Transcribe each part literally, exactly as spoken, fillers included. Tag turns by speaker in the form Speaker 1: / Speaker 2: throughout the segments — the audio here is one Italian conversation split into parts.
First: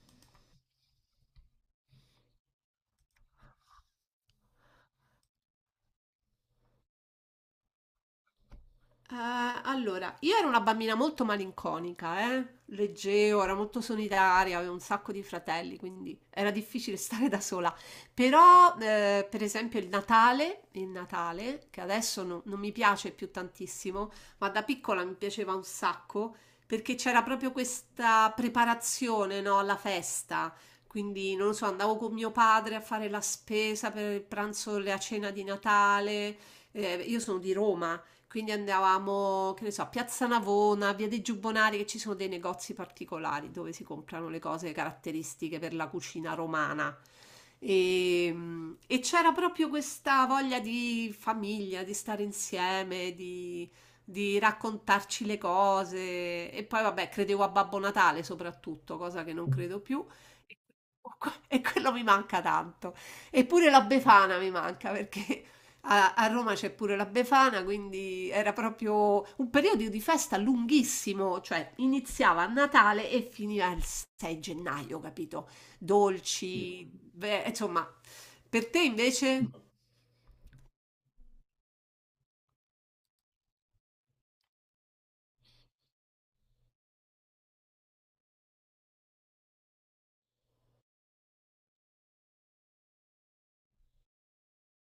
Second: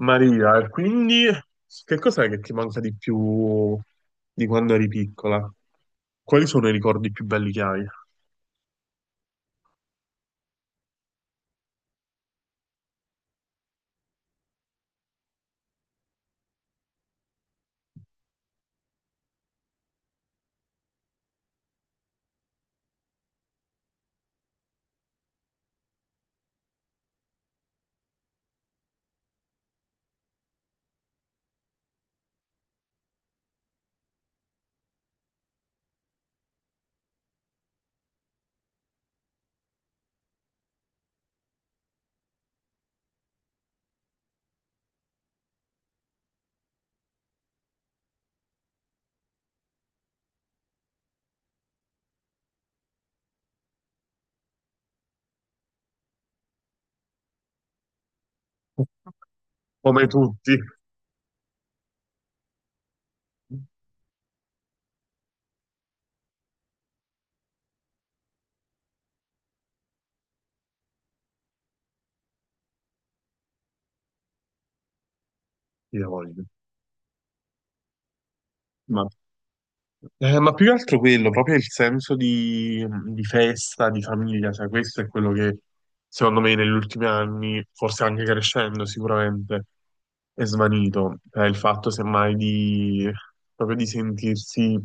Speaker 1: Maria, e quindi che cos'è che ti manca di più di quando eri piccola? Quali sono i ricordi più belli che hai?
Speaker 2: Eh, allora, io ero una bambina molto malinconica, eh? Leggevo, ero molto solitaria, avevo un sacco di fratelli, quindi era difficile stare da sola. Però, eh, per esempio, il Natale, il Natale, che adesso no- non mi piace più tantissimo, ma da piccola mi piaceva un sacco, perché c'era proprio questa preparazione, no, alla festa. Quindi, non lo so, andavo con mio padre a fare la spesa per il pranzo, la cena di Natale. Eh, io sono di Roma. Quindi andavamo, che ne so, a Piazza Navona, via dei Giubbonari, che ci sono dei negozi particolari dove si comprano le cose caratteristiche per la cucina romana. E, e c'era proprio questa voglia di famiglia, di stare insieme, di, di raccontarci le cose. E poi, vabbè, credevo a Babbo Natale soprattutto, cosa che non credo più.
Speaker 1: Come tutti,
Speaker 2: E que- e quello mi manca tanto. Eppure la Befana mi manca perché a, a Roma c'è pure la Befana, quindi era proprio un periodo di festa lunghissimo, cioè iniziava a Natale e finiva il sei gennaio, capito?
Speaker 1: io voglio.
Speaker 2: Dolci, beh, insomma, per te
Speaker 1: Ma
Speaker 2: invece?
Speaker 1: Eh, ma più che altro quello, proprio il senso di, di festa, di famiglia, cioè questo è quello che secondo me negli ultimi anni, forse anche crescendo sicuramente, è svanito. Cioè, il fatto semmai di, proprio di sentirsi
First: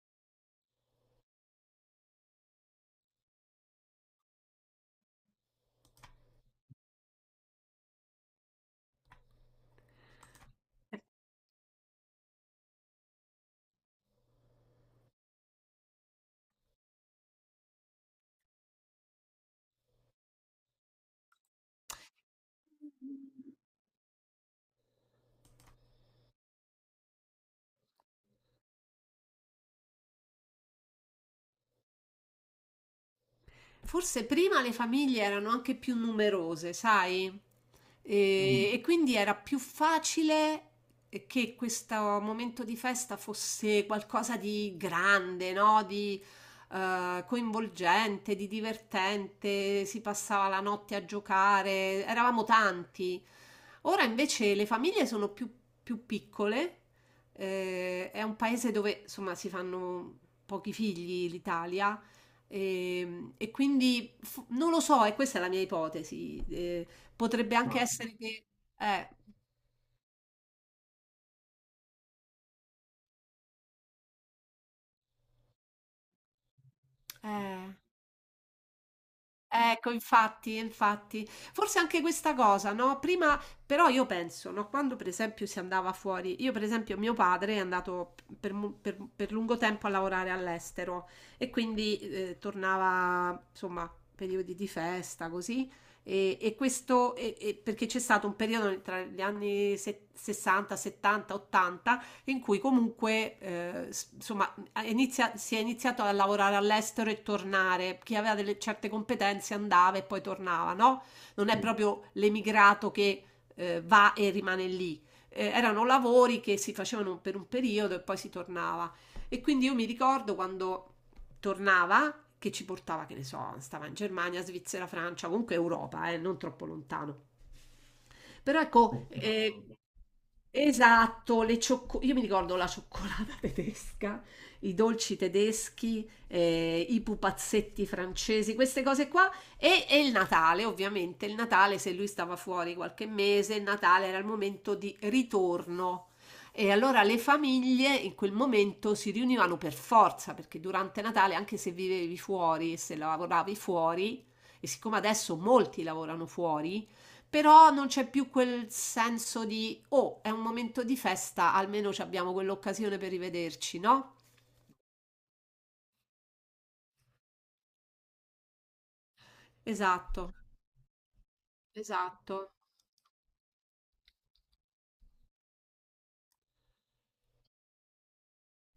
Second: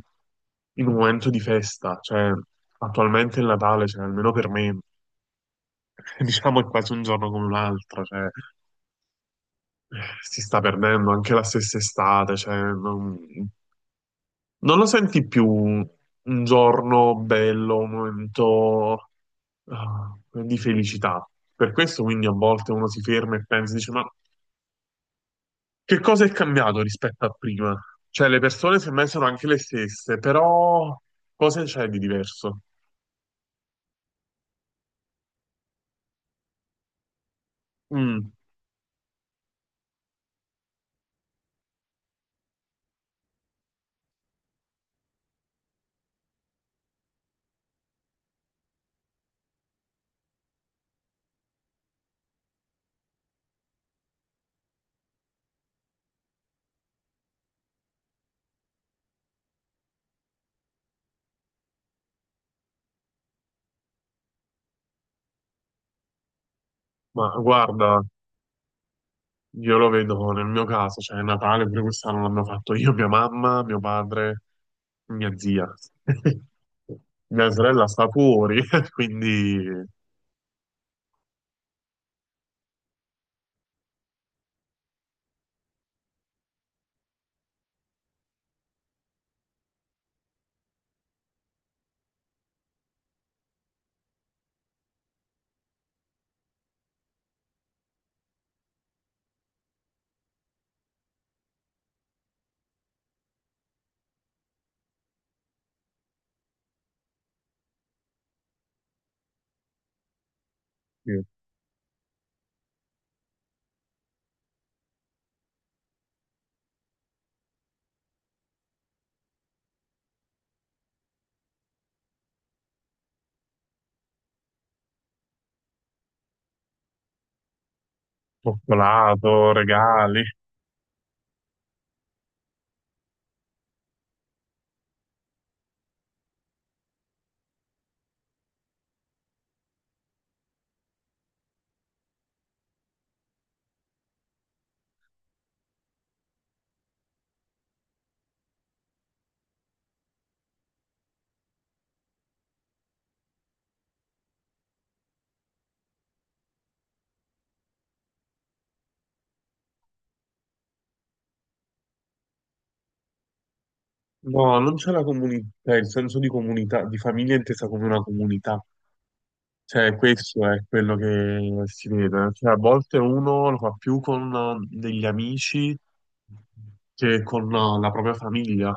Speaker 1: in un momento di festa, cioè attualmente il Natale, cioè, almeno per me, diciamo è quasi un giorno come un altro, cioè, eh, si sta perdendo anche la stessa estate, cioè, non- non lo senti più un un giorno bello, un momento ah, di felicità. Per questo quindi a volte uno si ferma e pensa, dice, ma che cosa è cambiato rispetto a prima? Cioè le persone semmai sono anche le stesse, però cosa c'è di diverso?
Speaker 2: Forse prima le famiglie erano anche più numerose, sai?
Speaker 1: Mm,
Speaker 2: E, mm. e quindi era più facile che questo momento di festa fosse qualcosa di grande, no? Di eh, coinvolgente, di divertente, si passava la notte a giocare, eravamo tanti. Ora invece le famiglie sono più, più piccole, eh, è un paese dove insomma si fanno pochi figli l'Italia e, e quindi f- non lo so, e questa è la mia ipotesi. Eh,
Speaker 1: ma
Speaker 2: potrebbe anche ma
Speaker 1: guarda,
Speaker 2: essere che... eh,
Speaker 1: io lo vedo nel mio caso, cioè Natale pure quest'anno l'hanno fatto io, mia mamma, mio padre, mia zia. Mia
Speaker 2: eh,
Speaker 1: sorella sta fuori, quindi...
Speaker 2: Ecco, infatti, infatti. Forse anche questa cosa, no, prima però io penso, no, quando per esempio si andava fuori, io per esempio mio padre è andato per, mu- per- per lungo tempo a lavorare all'estero e quindi eh, tornava, insomma, periodi di festa, così, e, e questo e- e perché c'è stato un periodo tra gli anni se- sessanta, settanta, ottanta in cui comunque, eh, s- insomma, ha inizia- si è iniziato a lavorare all'estero e tornare. Chi aveva delle certe competenze andava e poi tornava, no?
Speaker 1: sì.
Speaker 2: Non è proprio l'emigrato che eh, va e rimane lì. Eh, erano lavori che si facevano per un periodo e poi si tornava. E quindi io mi ricordo quando tornava, che ci portava, che ne so, stava in Germania, Svizzera, Francia, comunque Europa, eh, non troppo lontano. Però ecco.
Speaker 1: Cioccolato,
Speaker 2: eh,
Speaker 1: regali.
Speaker 2: Esatto, le ciocco io mi ricordo la cioccolata tedesca, i dolci tedeschi, ehm, i pupazzetti francesi, queste cose qua e e il Natale, ovviamente. Il Natale, se lui stava fuori qualche mese, il Natale era il momento di ritorno. E allora le famiglie in quel momento si riunivano per forza, perché durante Natale, anche se vivevi fuori e se lavoravi fuori, e siccome adesso molti lavorano fuori, però non c'è più quel senso di oh, è un momento di festa, almeno ci abbiamo quell'occasione per rivederci, no?
Speaker 1: No, non c'è la comunità, cioè, il senso di comunità, di famiglia intesa come una comunità. Cioè,
Speaker 2: Esatto,
Speaker 1: questo è quello che si vede. Cioè,
Speaker 2: esatto.
Speaker 1: a volte uno lo fa più con eh, degli amici che con eh, la propria famiglia.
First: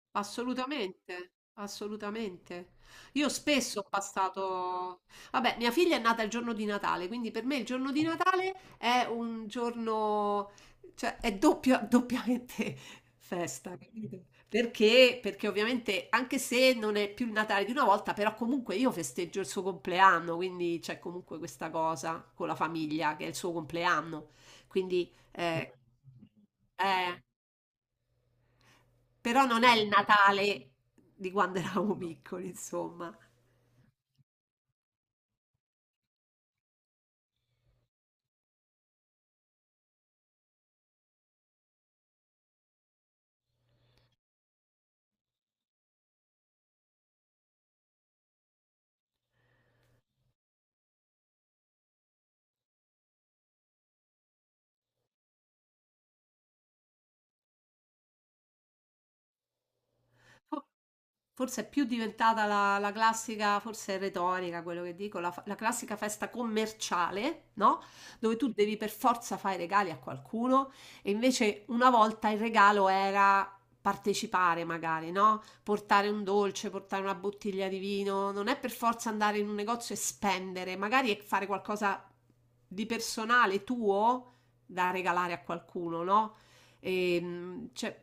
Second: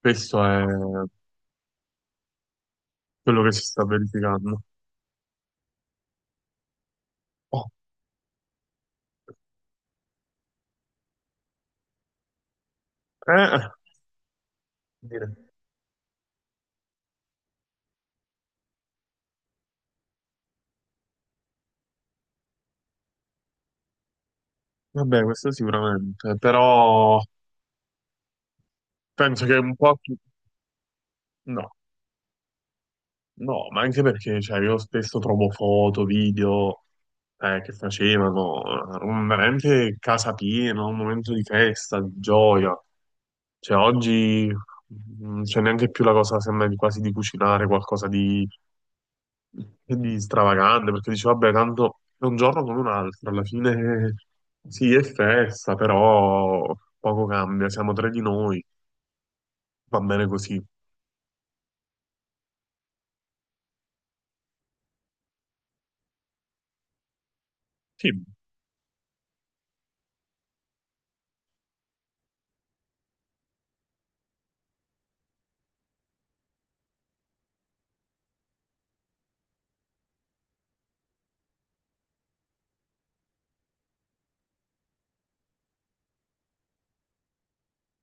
Speaker 1: Questo è
Speaker 2: Assolutamente, assolutamente. Io
Speaker 1: quello che si
Speaker 2: spesso
Speaker 1: sta
Speaker 2: ho
Speaker 1: verificando.
Speaker 2: passato... Vabbè, mia figlia è nata il giorno di Natale, quindi per me
Speaker 1: Oh,
Speaker 2: il giorno di Natale è un giorno, cioè è doppia- doppiamente
Speaker 1: eh,
Speaker 2: festa, capito? Perché?
Speaker 1: dire.
Speaker 2: Perché ovviamente, anche se non è più il Natale di una volta, però comunque io festeggio il suo compleanno, quindi c'è comunque questa cosa con la famiglia, che è il suo compleanno. Quindi...
Speaker 1: Vabbè, questo
Speaker 2: eh,
Speaker 1: sicuramente,
Speaker 2: eh,
Speaker 1: però penso
Speaker 2: però
Speaker 1: che
Speaker 2: non
Speaker 1: un
Speaker 2: è il
Speaker 1: po' chi-
Speaker 2: Natale di quando
Speaker 1: no.
Speaker 2: eravamo piccoli, insomma.
Speaker 1: No, ma anche perché cioè, io spesso trovo foto, video eh, che facevano, eh, un- veramente casa piena, un momento di festa, di gioia. Cioè, oggi non c'è neanche più la cosa, sembra di quasi di cucinare qualcosa di, di stravagante, perché dici, vabbè, tanto è un giorno come un altro, alla fine eh, sì, è festa, però poco cambia, siamo tre di noi, va bene così.
Speaker 2: Fo- Forse è più diventata la, la classica, forse è retorica quello che dico, la, fa- la classica festa commerciale, no?
Speaker 1: Sì,
Speaker 2: Dove tu devi per forza fare i regali a qualcuno e invece una volta il regalo era partecipare magari, no? Portare un dolce, portare una bottiglia di vino, non è per forza andare in un negozio e spendere, magari è fare qualcosa di personale tuo da regalare a qualcuno, no? E, mh, cioè,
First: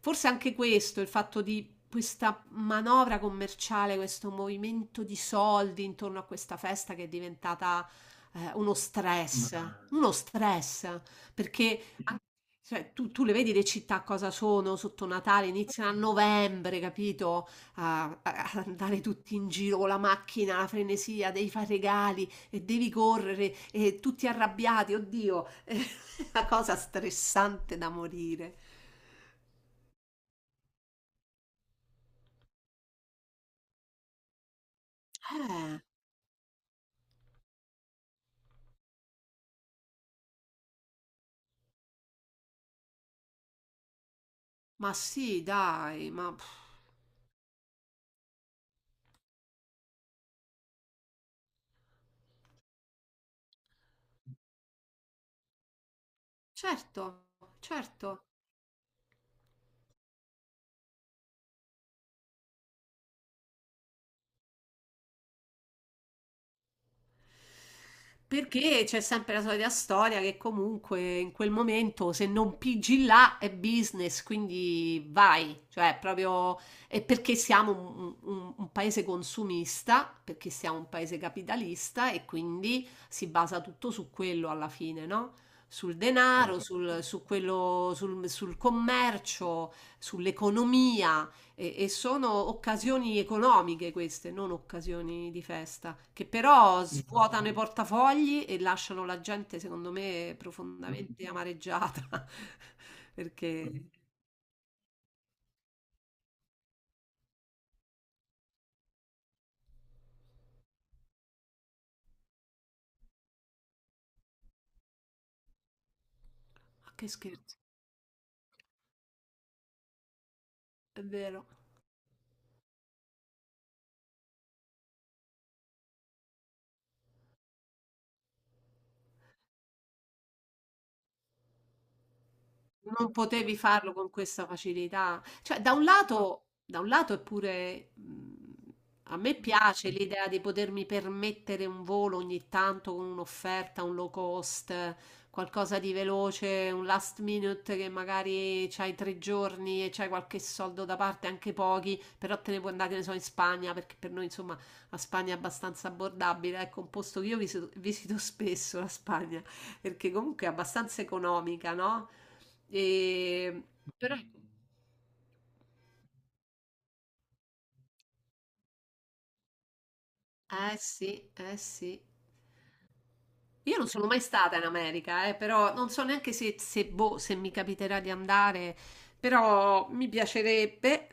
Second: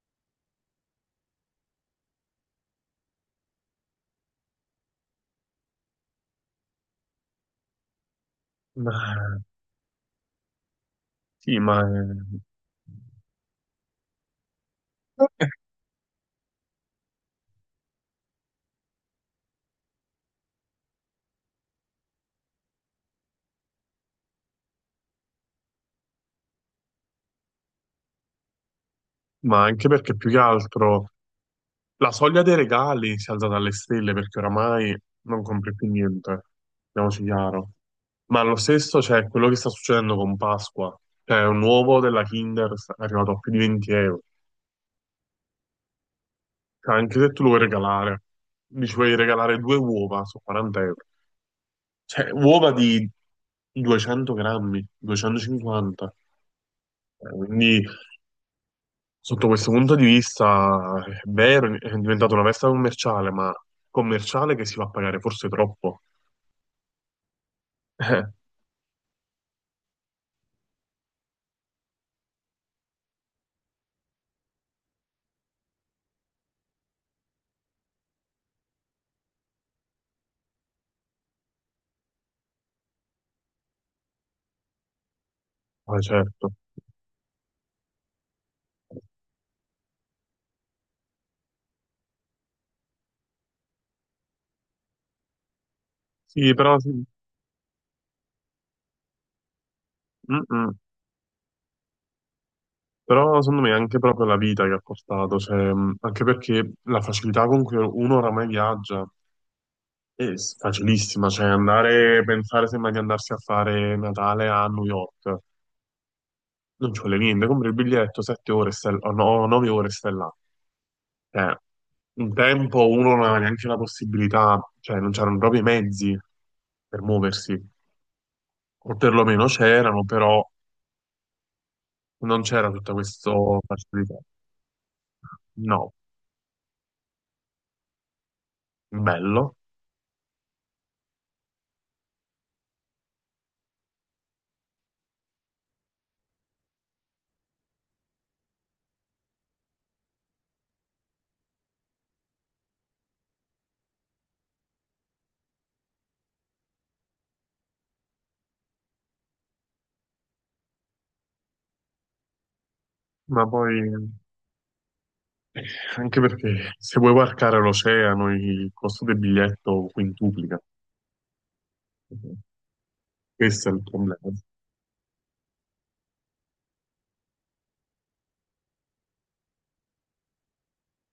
Speaker 2: forse anche questo, il fatto di questa manovra commerciale, questo movimento di soldi intorno a questa festa che è diventata eh, uno
Speaker 1: ma,
Speaker 2: stress, uno stress,
Speaker 1: sì, ma
Speaker 2: perché anche- cioè, tu, tu le vedi le città cosa sono sotto Natale, iniziano a novembre, capito? A, a- ad andare tutti in giro con la macchina, la frenesia, devi fare regali e devi correre e tutti arrabbiati, oddio, è una cosa stressante da morire.
Speaker 1: ma anche perché più che altro la soglia dei regali si è alzata alle stelle perché oramai non compri
Speaker 2: Eh.
Speaker 1: più niente, parliamoci chiaro. Ma lo stesso c'è quello che sta succedendo con Pasqua, cioè un uovo della Kinder è arrivato a più di venti euro.
Speaker 2: Ma sì, dai, ma pff,
Speaker 1: Cioè, anche se tu lo vuoi regalare, dici vuoi regalare due uova su quaranta euro, cioè uova di duecento grammi, duecentocinquanta.
Speaker 2: certo,
Speaker 1: Eh, quindi
Speaker 2: certo.
Speaker 1: sotto questo punto di vista, è vero, è diventata una festa commerciale, ma commerciale che si fa pagare forse troppo.
Speaker 2: Perché c'è sempre la solita storia che comunque in quel momento se non pigi là è business, quindi vai, cioè proprio è perché siamo un, un- un paese consumista, perché siamo un paese capitalista e quindi si basa tutto su quello alla fine, no?
Speaker 1: Eh,
Speaker 2: Sul
Speaker 1: ma certo.
Speaker 2: denaro, sul, su quello, sul sul commercio, sull'economia. E, e sono occasioni economiche queste, non occasioni di festa, che
Speaker 1: Sì, però,
Speaker 2: però
Speaker 1: sì.
Speaker 2: svuotano i portafogli e lasciano la gente, secondo me,
Speaker 1: Mm-mm.
Speaker 2: profondamente amareggiata.
Speaker 1: Però secondo me è
Speaker 2: Perché,
Speaker 1: anche proprio la vita che ha portato, cioè, mh, anche perché la facilità con cui uno oramai viaggia è s- facilissima, cioè andare, pensare sembra di andarsi a fare Natale a New York, non
Speaker 2: ma
Speaker 1: ci
Speaker 2: che
Speaker 1: vuole niente,
Speaker 2: scherzo,
Speaker 1: compri il biglietto, sette ore, stai- o no, nove ore, e stai là.
Speaker 2: è vero.
Speaker 1: Eh, un tempo uno non aveva neanche la possibilità, cioè non c'erano proprio i mezzi per muoversi, o perlomeno c'erano, però non c'era tutta
Speaker 2: Non
Speaker 1: questa
Speaker 2: potevi farlo con
Speaker 1: facilità.
Speaker 2: questa facilità. Cioè, da un
Speaker 1: No,
Speaker 2: lato, da un lato è pure, mh, a me
Speaker 1: bello,
Speaker 2: piace l'idea di potermi permettere un volo ogni tanto con un'offerta, un low cost, qualcosa di veloce, un last minute che magari c'hai tre giorni e c'hai qualche soldo da parte, anche pochi, però te ne puoi andare, che ne so, in Spagna, perché per noi, insomma, la Spagna è abbastanza abbordabile. Ecco, un posto che io visito, visito spesso, la Spagna, perché comunque è abbastanza economica, no? E...
Speaker 1: ma poi
Speaker 2: Però...
Speaker 1: anche perché se vuoi varcare l'oceano il costo del biglietto quintuplica.
Speaker 2: Eh sì, eh sì.
Speaker 1: Questo è
Speaker 2: Io
Speaker 1: il
Speaker 2: non sono
Speaker 1: problema.
Speaker 2: mai stata in America, eh, però non so neanche se, se, boh, se mi capiterà di andare, però mi piacerebbe.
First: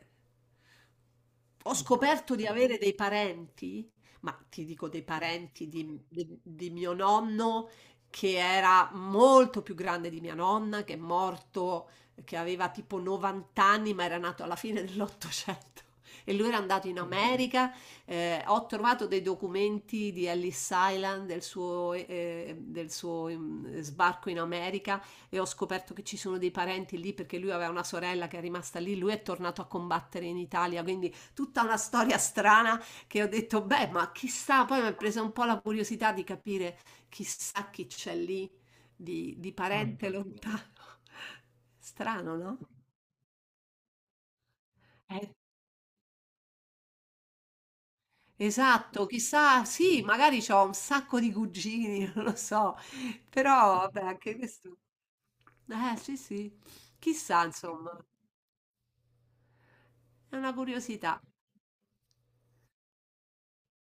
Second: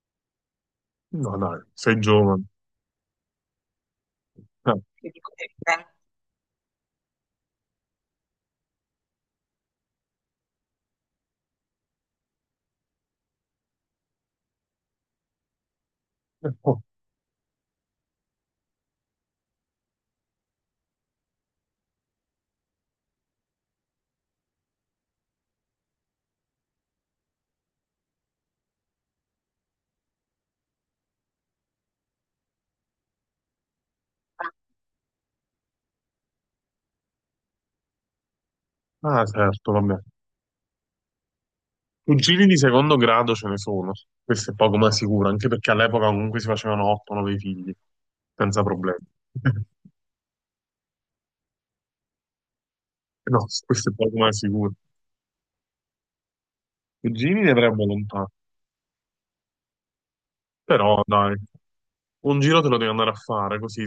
Speaker 1: No, dai,
Speaker 2: Ho
Speaker 1: sei
Speaker 2: scoperto
Speaker 1: giovane.
Speaker 2: di avere dei parenti, ma ti
Speaker 1: Ah,
Speaker 2: dico dei parenti di, di- di mio nonno che era molto più grande di mia nonna, che è morto, che aveva tipo novanta anni, ma era nato alla fine dell'Ottocento. E lui
Speaker 1: eh,
Speaker 2: era
Speaker 1: oh,
Speaker 2: andato in America. Eh, ho trovato dei documenti di Ellis Island, del suo, eh, del suo mm, sbarco in America, e ho scoperto che ci sono dei parenti lì perché lui aveva una sorella che è rimasta lì. Lui è tornato a combattere in Italia, quindi tutta una storia strana che ho detto, beh, ma chissà, poi mi è presa un po' la curiosità di capire chissà chi c'è lì
Speaker 1: ah,
Speaker 2: di, di
Speaker 1: certo, vabbè.
Speaker 2: parente Mm. lontano. Strano,
Speaker 1: Cugini di
Speaker 2: no?
Speaker 1: secondo grado ce ne sono, questo è poco ma sicuro,
Speaker 2: Eh,
Speaker 1: anche perché all'epoca comunque si facevano otto nove figli, senza problemi.
Speaker 2: Esatto, chissà, sì, magari ho un sacco di cugini, non lo so,
Speaker 1: No,
Speaker 2: però
Speaker 1: questo è
Speaker 2: vabbè,
Speaker 1: poco ma
Speaker 2: anche
Speaker 1: sicuro.
Speaker 2: questo. Eh, sì, sì,
Speaker 1: Cugini
Speaker 2: chissà,
Speaker 1: ne avrei
Speaker 2: insomma,
Speaker 1: volontà,
Speaker 2: è una
Speaker 1: però
Speaker 2: curiosità.
Speaker 1: dai, un giro te lo devi andare a fare, così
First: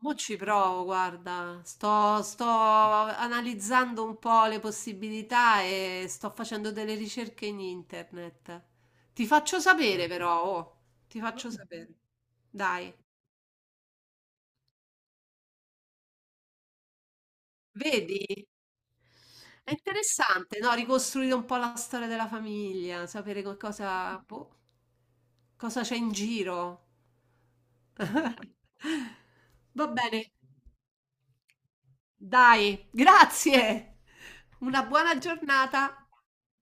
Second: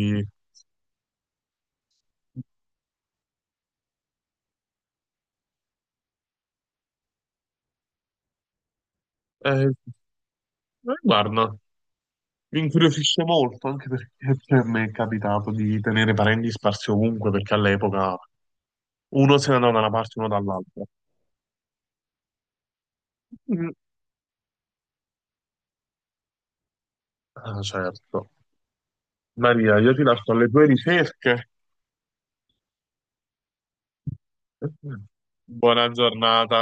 Speaker 2: Mo' ci provo, guarda, sto, sto analizzando un po' le possibilità e sto facendo delle ricerche in internet. Ti faccio
Speaker 1: Eh, eh,
Speaker 2: sapere però, oh, ti Va faccio
Speaker 1: guarda,
Speaker 2: bene. Sapere.
Speaker 1: mi
Speaker 2: Dai,
Speaker 1: incuriosisce molto, anche perché cioè, mi è capitato di tenere parenti sparsi ovunque, perché all'epoca
Speaker 2: vedi?
Speaker 1: uno se ne
Speaker 2: È
Speaker 1: andava da una parte e uno
Speaker 2: interessante, no?
Speaker 1: dall'altra.
Speaker 2: Ricostruire un po' la storia della famiglia, sapere che
Speaker 1: Mm.
Speaker 2: cosa, boh, cosa c'è in giro.
Speaker 1: Ah, certo. Maria,
Speaker 2: Va
Speaker 1: io ti
Speaker 2: bene.
Speaker 1: lascio alle tue ricerche.
Speaker 2: Dai, grazie. Una buona
Speaker 1: Buona
Speaker 2: giornata.
Speaker 1: giornata.